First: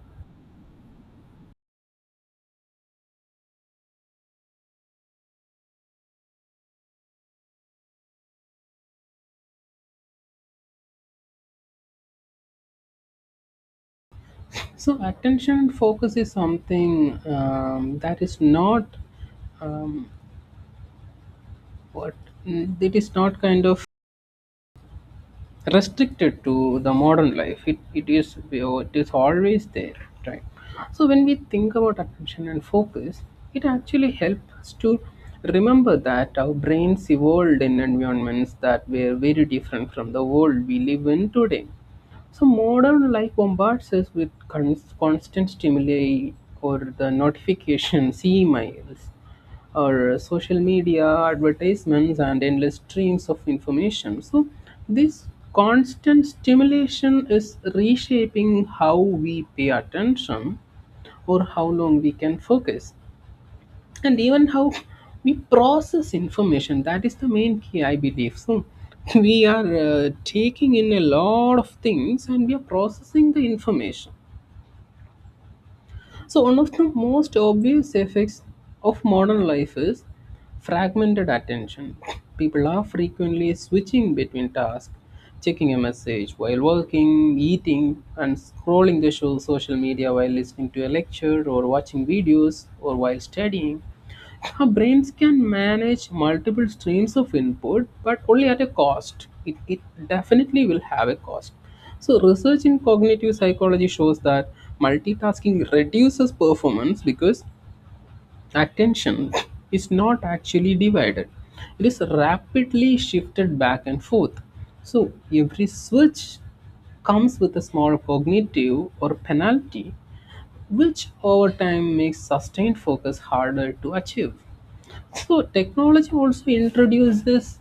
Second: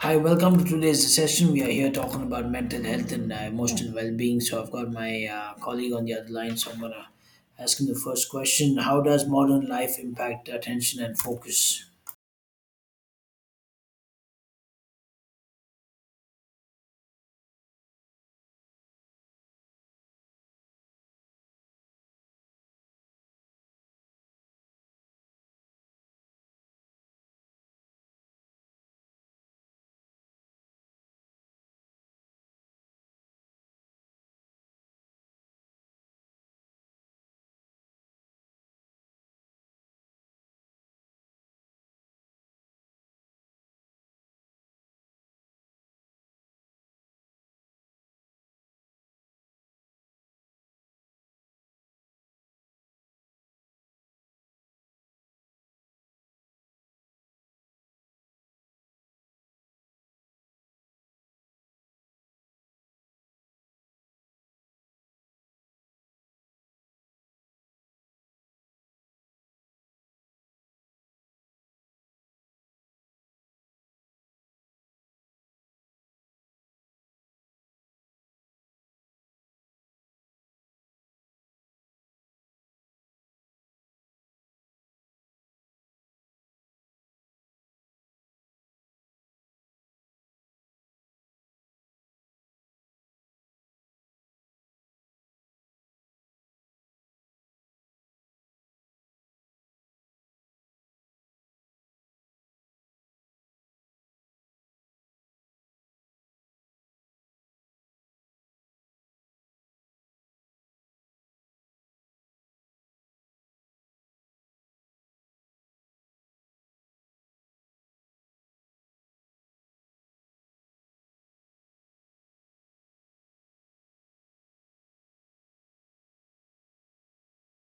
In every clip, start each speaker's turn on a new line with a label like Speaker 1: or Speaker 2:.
Speaker 1: Hi, welcome to today's session. We are here talking about mental health and emotional well-being. So I've got my colleague on the other line, so I'm gonna ask him the first question. How does modern life impact attention and focus?
Speaker 2: So, attention and focus is something that is not um, what it is not kind of restricted to the modern life, it, it is always there, right? So when we think about attention and focus, it actually helps us to remember that our brains evolved in environments that were very different from the world we live in today. So modern life bombards us with constant stimuli or the notifications, emails, or social media advertisements and endless streams of information. So this constant stimulation is reshaping how we pay attention or how long we can focus and even how we process information. That is the main key I believe. So we are taking in a lot of things and we are processing the information. So, one of the most obvious effects of modern life is fragmented attention. People are frequently switching between tasks, checking a message while working, eating, and scrolling the show, social media while listening to a lecture or watching videos or while studying. Our brains can manage multiple streams of input, but only at a cost. It definitely will have a cost. So, research in cognitive psychology shows that multitasking reduces performance because attention is not actually divided, it is rapidly shifted back and forth. So, every switch comes with a small cognitive or penalty, which over time makes sustained focus harder to achieve. So technology also introduces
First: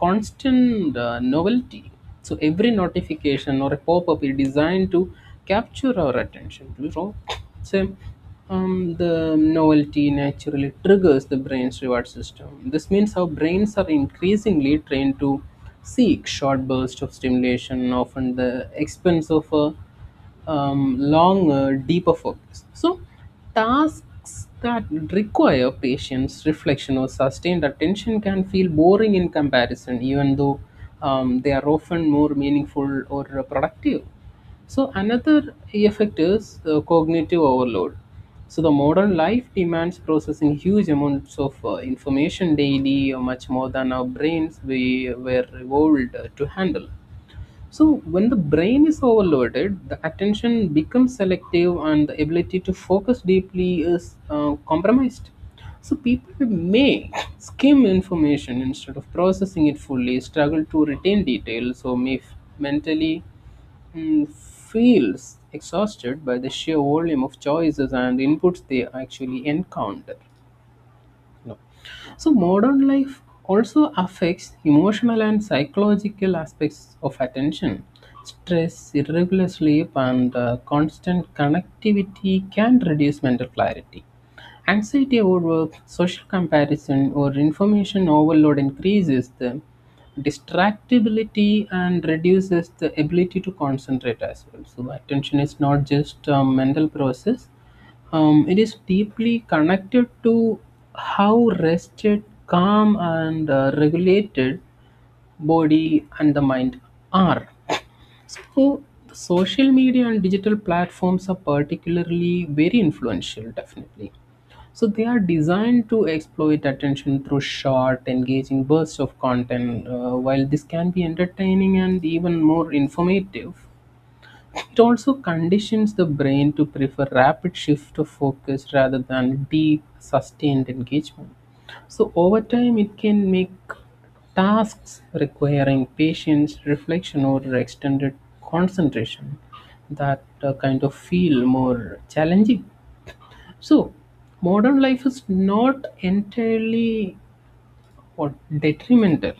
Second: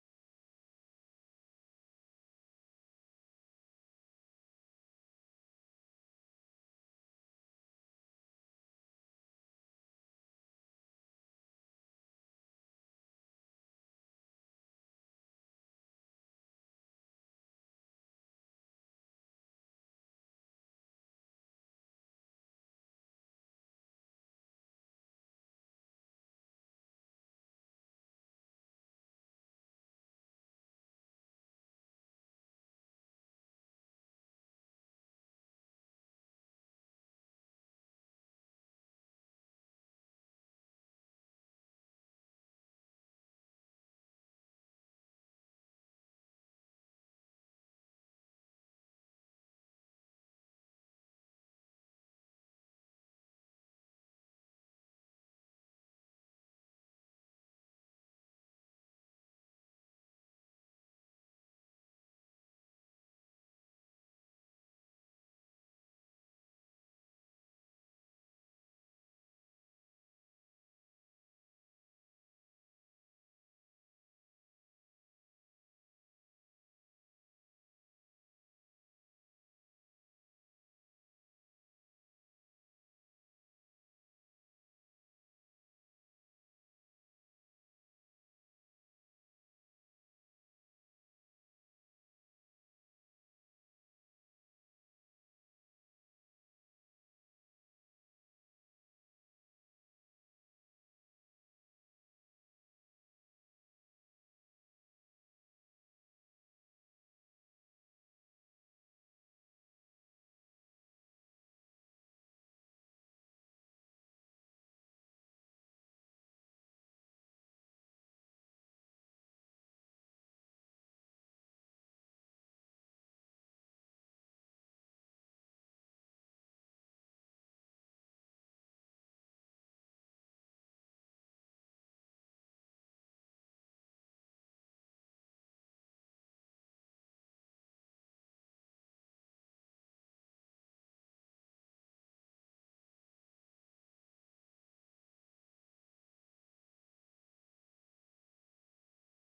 Speaker 2: constant novelty. So every notification or a pop-up is designed to capture our attention. So the novelty naturally triggers the brain's reward system. This means our brains are increasingly trained to seek short bursts of stimulation, often the expense of a long, deeper focus. So, tasks that require patience, reflection, or sustained attention can feel boring in comparison, even though they are often more meaningful or productive. So, another effect is cognitive overload. So, the modern life demands processing huge amounts of information daily, much more than our brains we were evolved to handle. So, when the brain is overloaded, the attention becomes selective and the ability to focus deeply is compromised. So, people may skim information instead of processing it fully, struggle to retain details, or may mentally feels exhausted by the sheer volume of choices and inputs they actually encounter. So modern life also affects emotional and psychological aspects of attention. Stress, irregular sleep, and constant connectivity can reduce mental clarity. Anxiety overwork, social comparison, or information overload increases the distractibility and reduces the ability to concentrate as well. So attention is not just a mental process; it is deeply connected to how rested, calm, and regulated body and the mind are. So, the social media and digital platforms are particularly very influential, definitely. So, they are designed to exploit attention through short, engaging bursts of content. While this can be entertaining and even more informative, it also conditions the brain to prefer rapid shift of focus rather than deep, sustained engagement. So, over time, it can make tasks requiring patience, reflection, or extended concentration that kind of feel more challenging. So, modern life is not entirely or detrimental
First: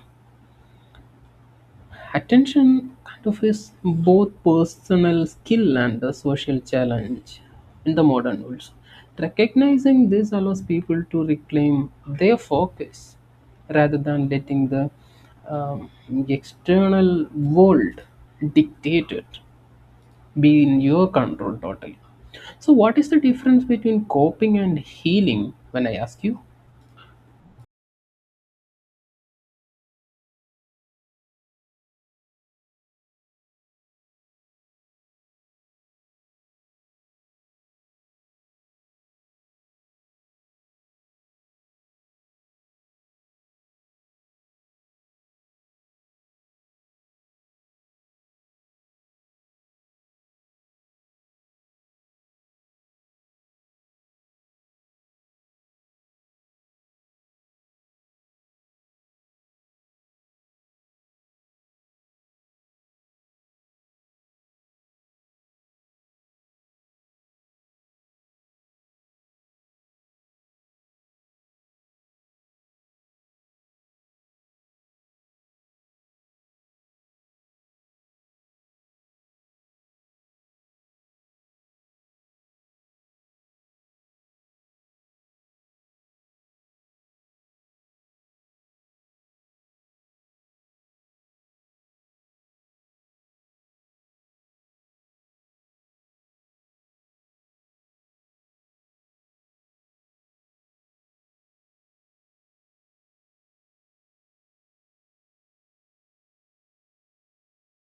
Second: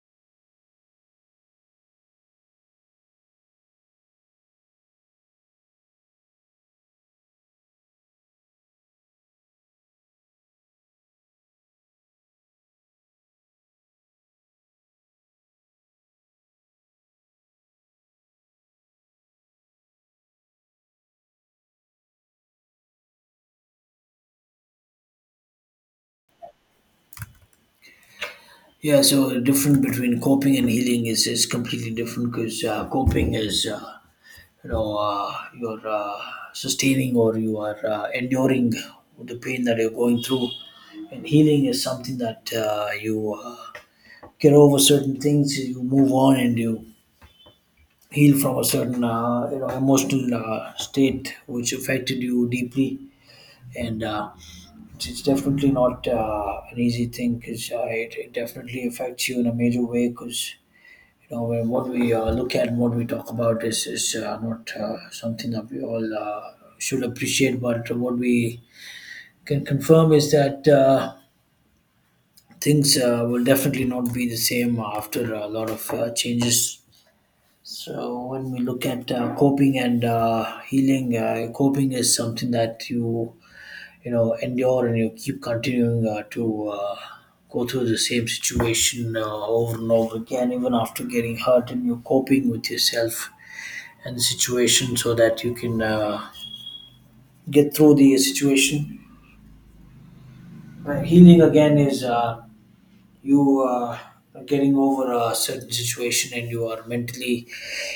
Speaker 2: attention kind of is both personal skill and a social challenge in the modern world. Recognizing this allows people to reclaim their focus rather than letting the um, external world dictate it, be in your control totally. So, what is the difference between coping and healing when I ask you?
Speaker 1: Yeah, so the difference between coping and healing is completely different because coping is you're sustaining, or you are enduring the pain that you're going through. And healing is something that you get over certain things, you move on and you heal from a certain you know emotional state which affected you deeply, and it's definitely not an easy thing because it definitely affects you in a major way. Because you know, when what we look at and what we talk about is not something that we all should appreciate, but what we can confirm is that things will definitely not be the same after a lot of changes. So when we look at coping and healing, coping is something that you know endure and you keep continuing to go through the same situation over and over again, even after getting hurt, and you're coping with yourself and the situation so that you can get through the situation. But healing again is you are getting over a certain situation, and you are mentally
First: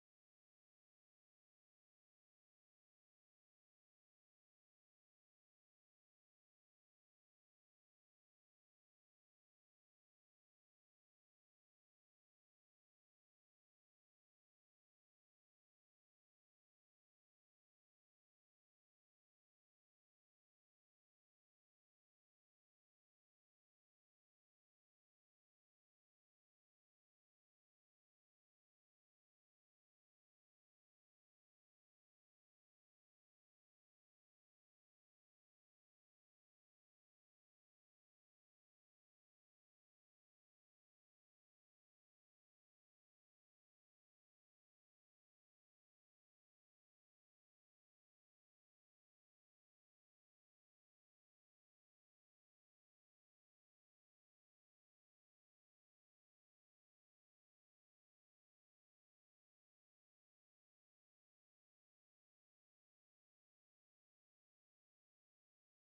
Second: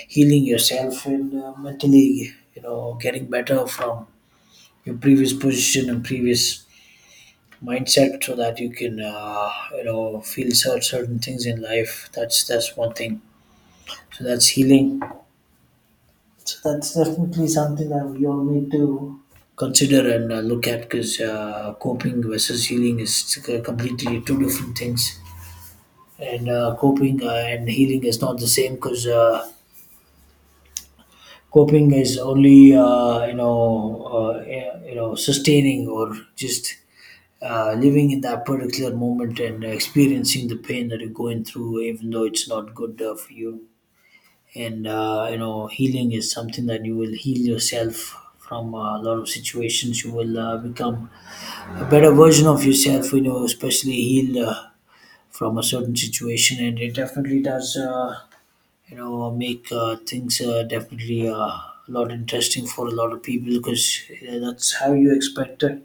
Speaker 1: healing yourself and mentally you know getting better from your previous position and previous mindset, so that you can you know feel certain things in life. That's one thing, so that's healing. So that's definitely something that we all need to consider and look at, because coping versus healing is completely two different things. And coping and healing is not the same, because coping is only you know sustaining, or just living in that particular moment and experiencing the pain that you're going through, even though it's not good for you. And you know, healing is something that you will heal yourself from a lot of situations. You will become a better version of yourself, you know, especially heal from a certain situation. And it definitely does you know make things definitely a lot interesting for a lot of people, because that's how you expect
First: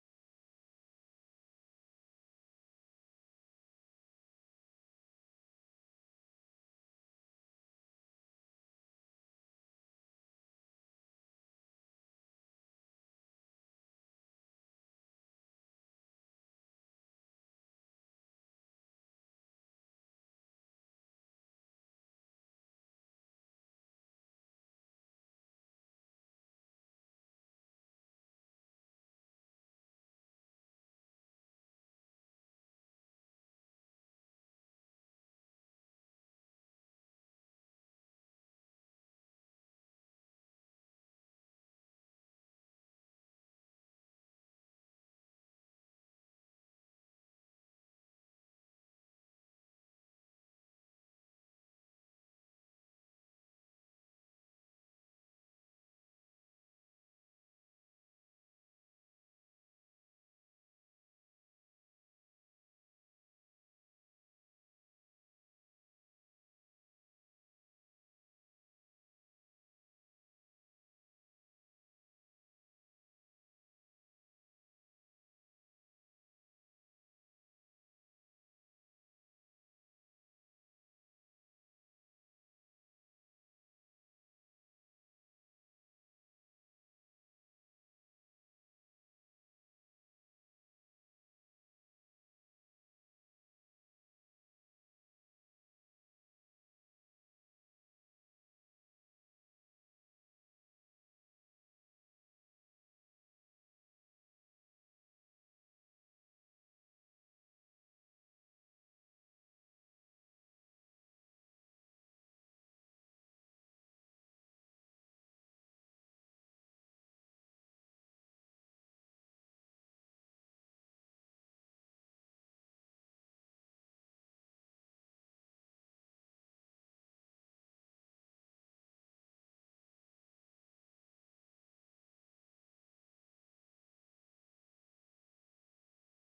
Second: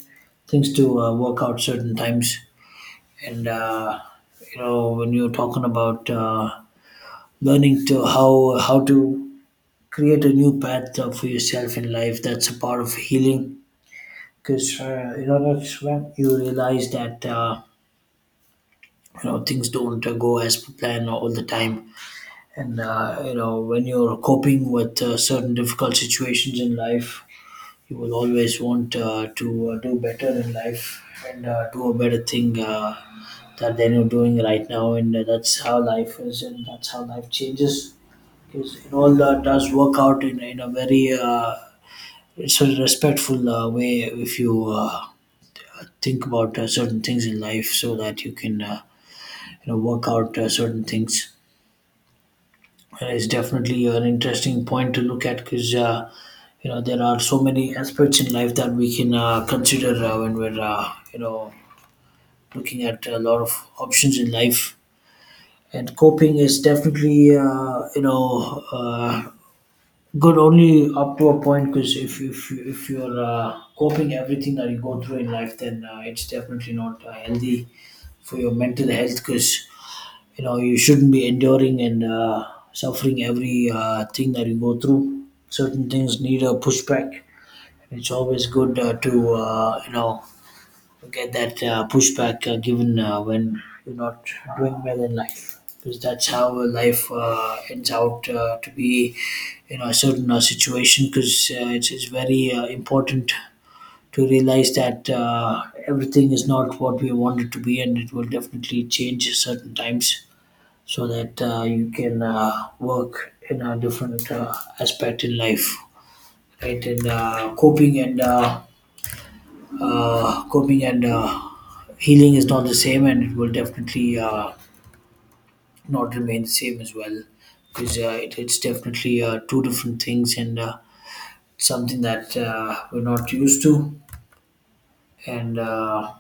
Speaker 1: things to work out certain times. And you know, when you're talking about learning to how to create a new path for yourself in life, that's a part of healing. Because you know, that's when you realize that you know things don't go as per plan all the time. And you know, when you're coping with certain difficult situations in life, you will always want to do better in life and do a better thing that than you're doing right now. And that's how life is, and that's how life changes. Because it all does work out in a very it's a respectful way, if you think about certain things in life, so that you can you know work out certain things. It's definitely an interesting point to look at, because you know, there are so many aspects in life that we can consider when we're you know looking at a lot of options in life. And coping is definitely good only up to a point, because if you're coping everything that you go through in life, then it's definitely not healthy for your mental health. Because you know, you shouldn't be enduring and suffering every thing that you go through. Certain things need a pushback. It's always good to you know get that pushback given when you're not doing well in life, because that's how life ends out to be you know a certain situation. Because it's very important to realize that everything is not what we want it to be, and it will definitely change certain times, so that you can work in a different aspect in life. Right, and coping and healing is not the same, and it will definitely not remain the same as well. Because it's definitely two different things and something that we're not used to. And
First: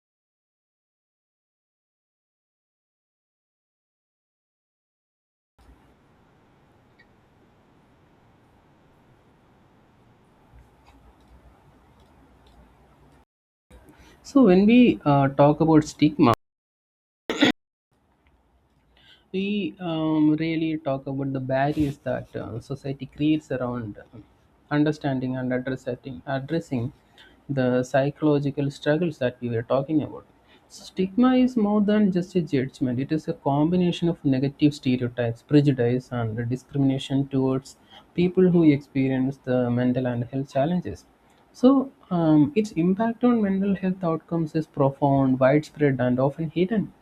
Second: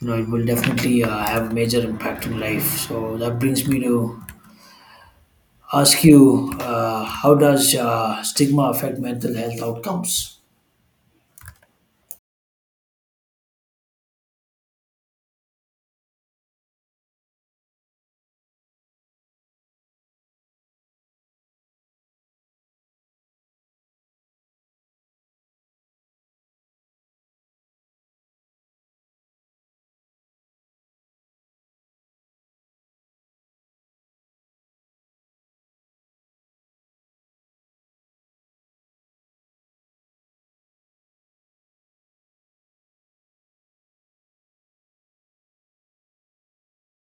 Speaker 1: you know, it will definitely have major impact on life. So that brings me to ask you how does stigma affect mental health outcomes?
Speaker 2: So, when we talk about stigma, we really talk about the barriers that society creates around understanding and addressing the psychological struggles that we were talking about. So stigma is more than just a judgment. It is a combination of negative stereotypes, prejudice, and discrimination towards people who experience the mental and health challenges. So, its impact on mental health outcomes is profound, widespread, and often hidden.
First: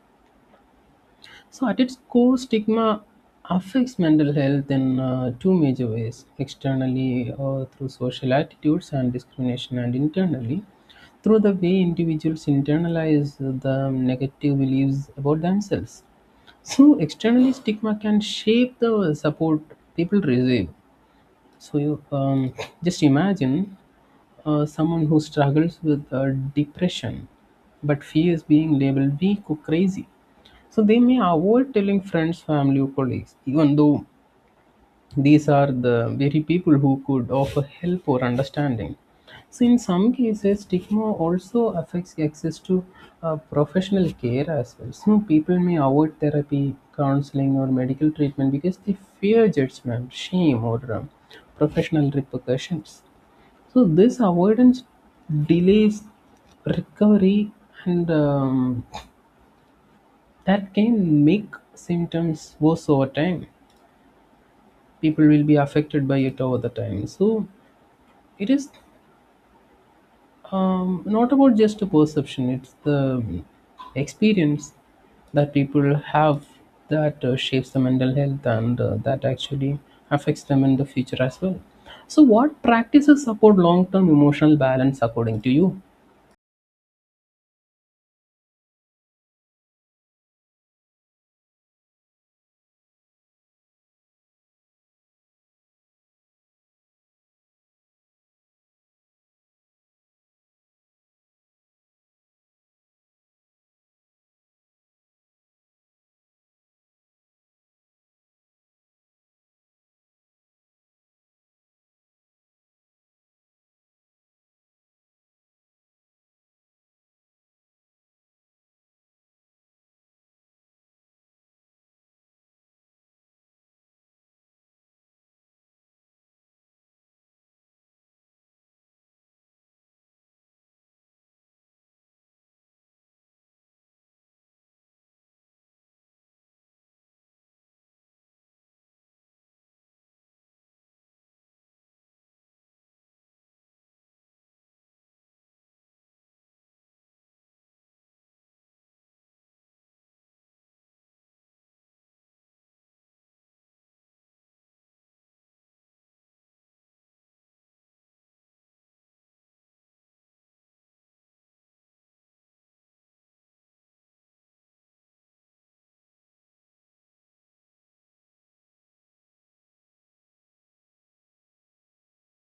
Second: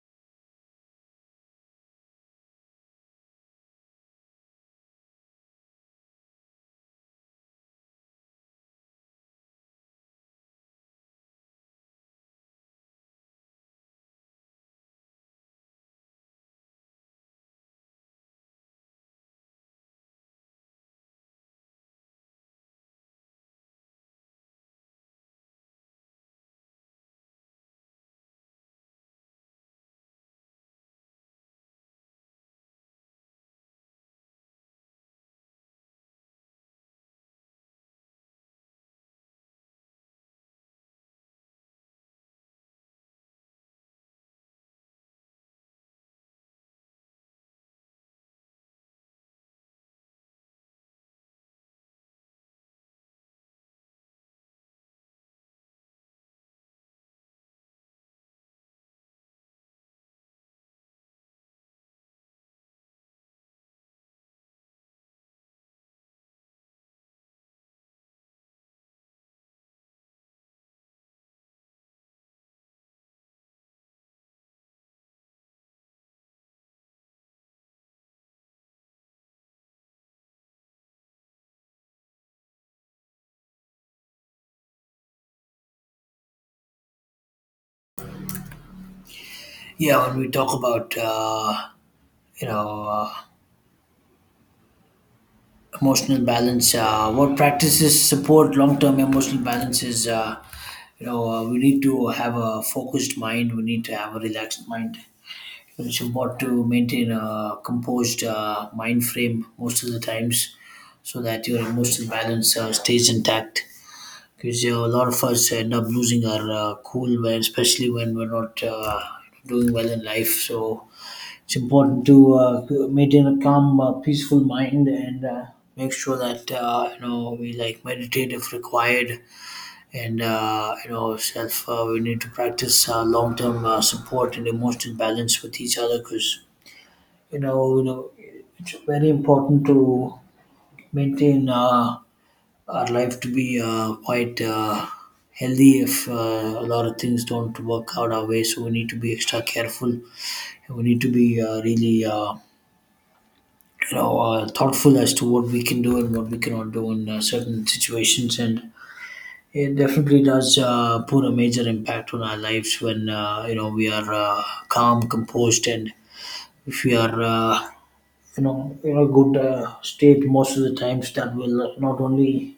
Speaker 2: So, at its core, stigma affects mental health in two major ways: externally through social attitudes and discrimination, and internally through the way individuals internalize the negative beliefs about themselves. So, externally, stigma can shape the support people receive. So you just imagine someone who struggles with depression, but fears being labeled weak or crazy. So they may avoid telling friends, family, or colleagues, even though these are the very people who could offer help or understanding. So, in some cases, stigma also affects access to professional care as well. So, people may avoid therapy, counseling, or medical treatment because they fear judgment, shame, or professional repercussions. So, this avoidance delays recovery, and that can make symptoms worse over time. People will be affected by it over the time. So it is not about just a perception, it's the experience that people have that shapes the mental health and that actually affects them in the future as well. So what practices support long-term emotional balance according to you?
Speaker 1: Yeah, when we talk about you know uh, emotional balance, what practices support long-term emotional balance is we need to have a focused mind, we need to have a relaxed mind. It's important to maintain a composed mind frame most of the times, so that your emotional balance stays intact. Because a lot of us end up losing our cool, when especially when we're not doing well in life. So it's important to to maintain a calm peaceful mind and make sure that you know we like meditate if required. And you know self we need to practice long-term support and emotional balance with each other. Because you know, it's very important to maintain our life to be quite healthy, if a lot of things don't work out our way. So we need to be extra careful. We need to be really thoughtful as to what we can do and what we cannot do in certain situations. And it definitely does put a major impact on our lives, when you know we are calm, composed, and if we are you know in a good state most of the times, that will not only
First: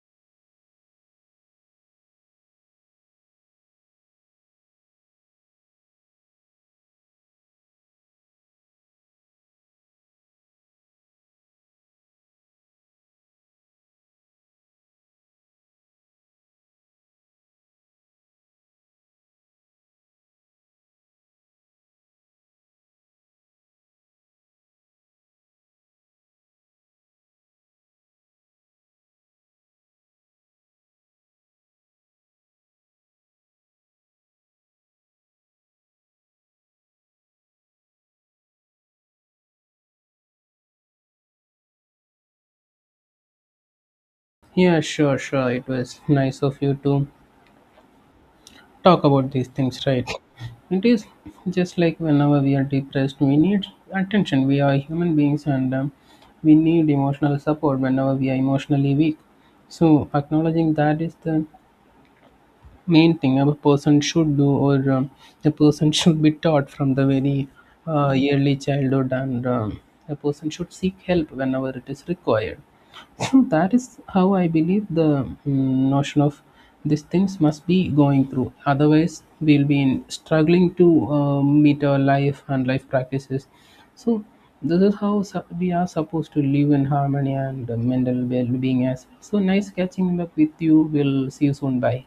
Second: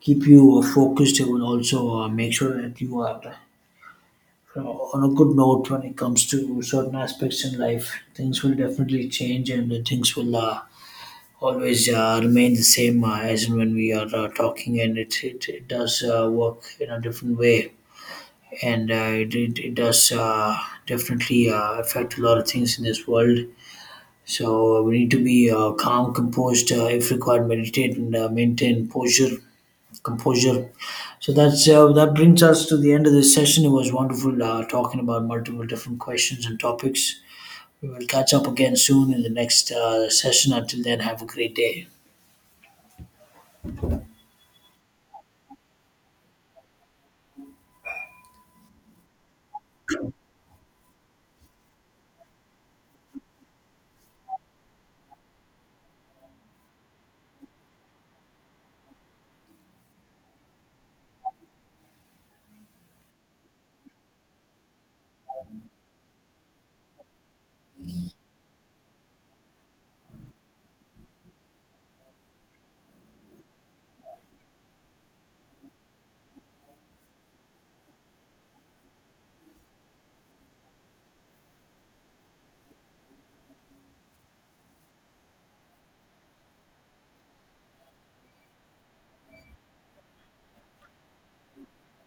Speaker 1: keep you focused. It will also make sure that you are on a good note when it comes to certain aspects in life. Things will definitely change, and things will always remain the same as and when we are talking. And it does work in a different way, and it does definitely affect a lot of things in this world. So we need to be calm, composed. If required, meditate and maintain posture, composure. So that's that brings us to the end of this session. It was wonderful talking about multiple different questions and topics. We will catch up again soon in the next session. Until then, have a great day.
Speaker 2: Yeah, sure, sure, it was nice of you to talk about these things, right? It is just like whenever we are depressed, we need attention. We are human beings and we need emotional support whenever we are emotionally weak. So, acknowledging that is the main thing a person should do, or the person should be taught from the very early childhood, and a person should seek help whenever it is required. So that is how I believe the notion of these things must be going through, otherwise we'll be in struggling to meet our life and life practices. So this is how we are supposed to live in harmony and mental well-being as well. So nice catching up with you, we'll see you soon. Bye.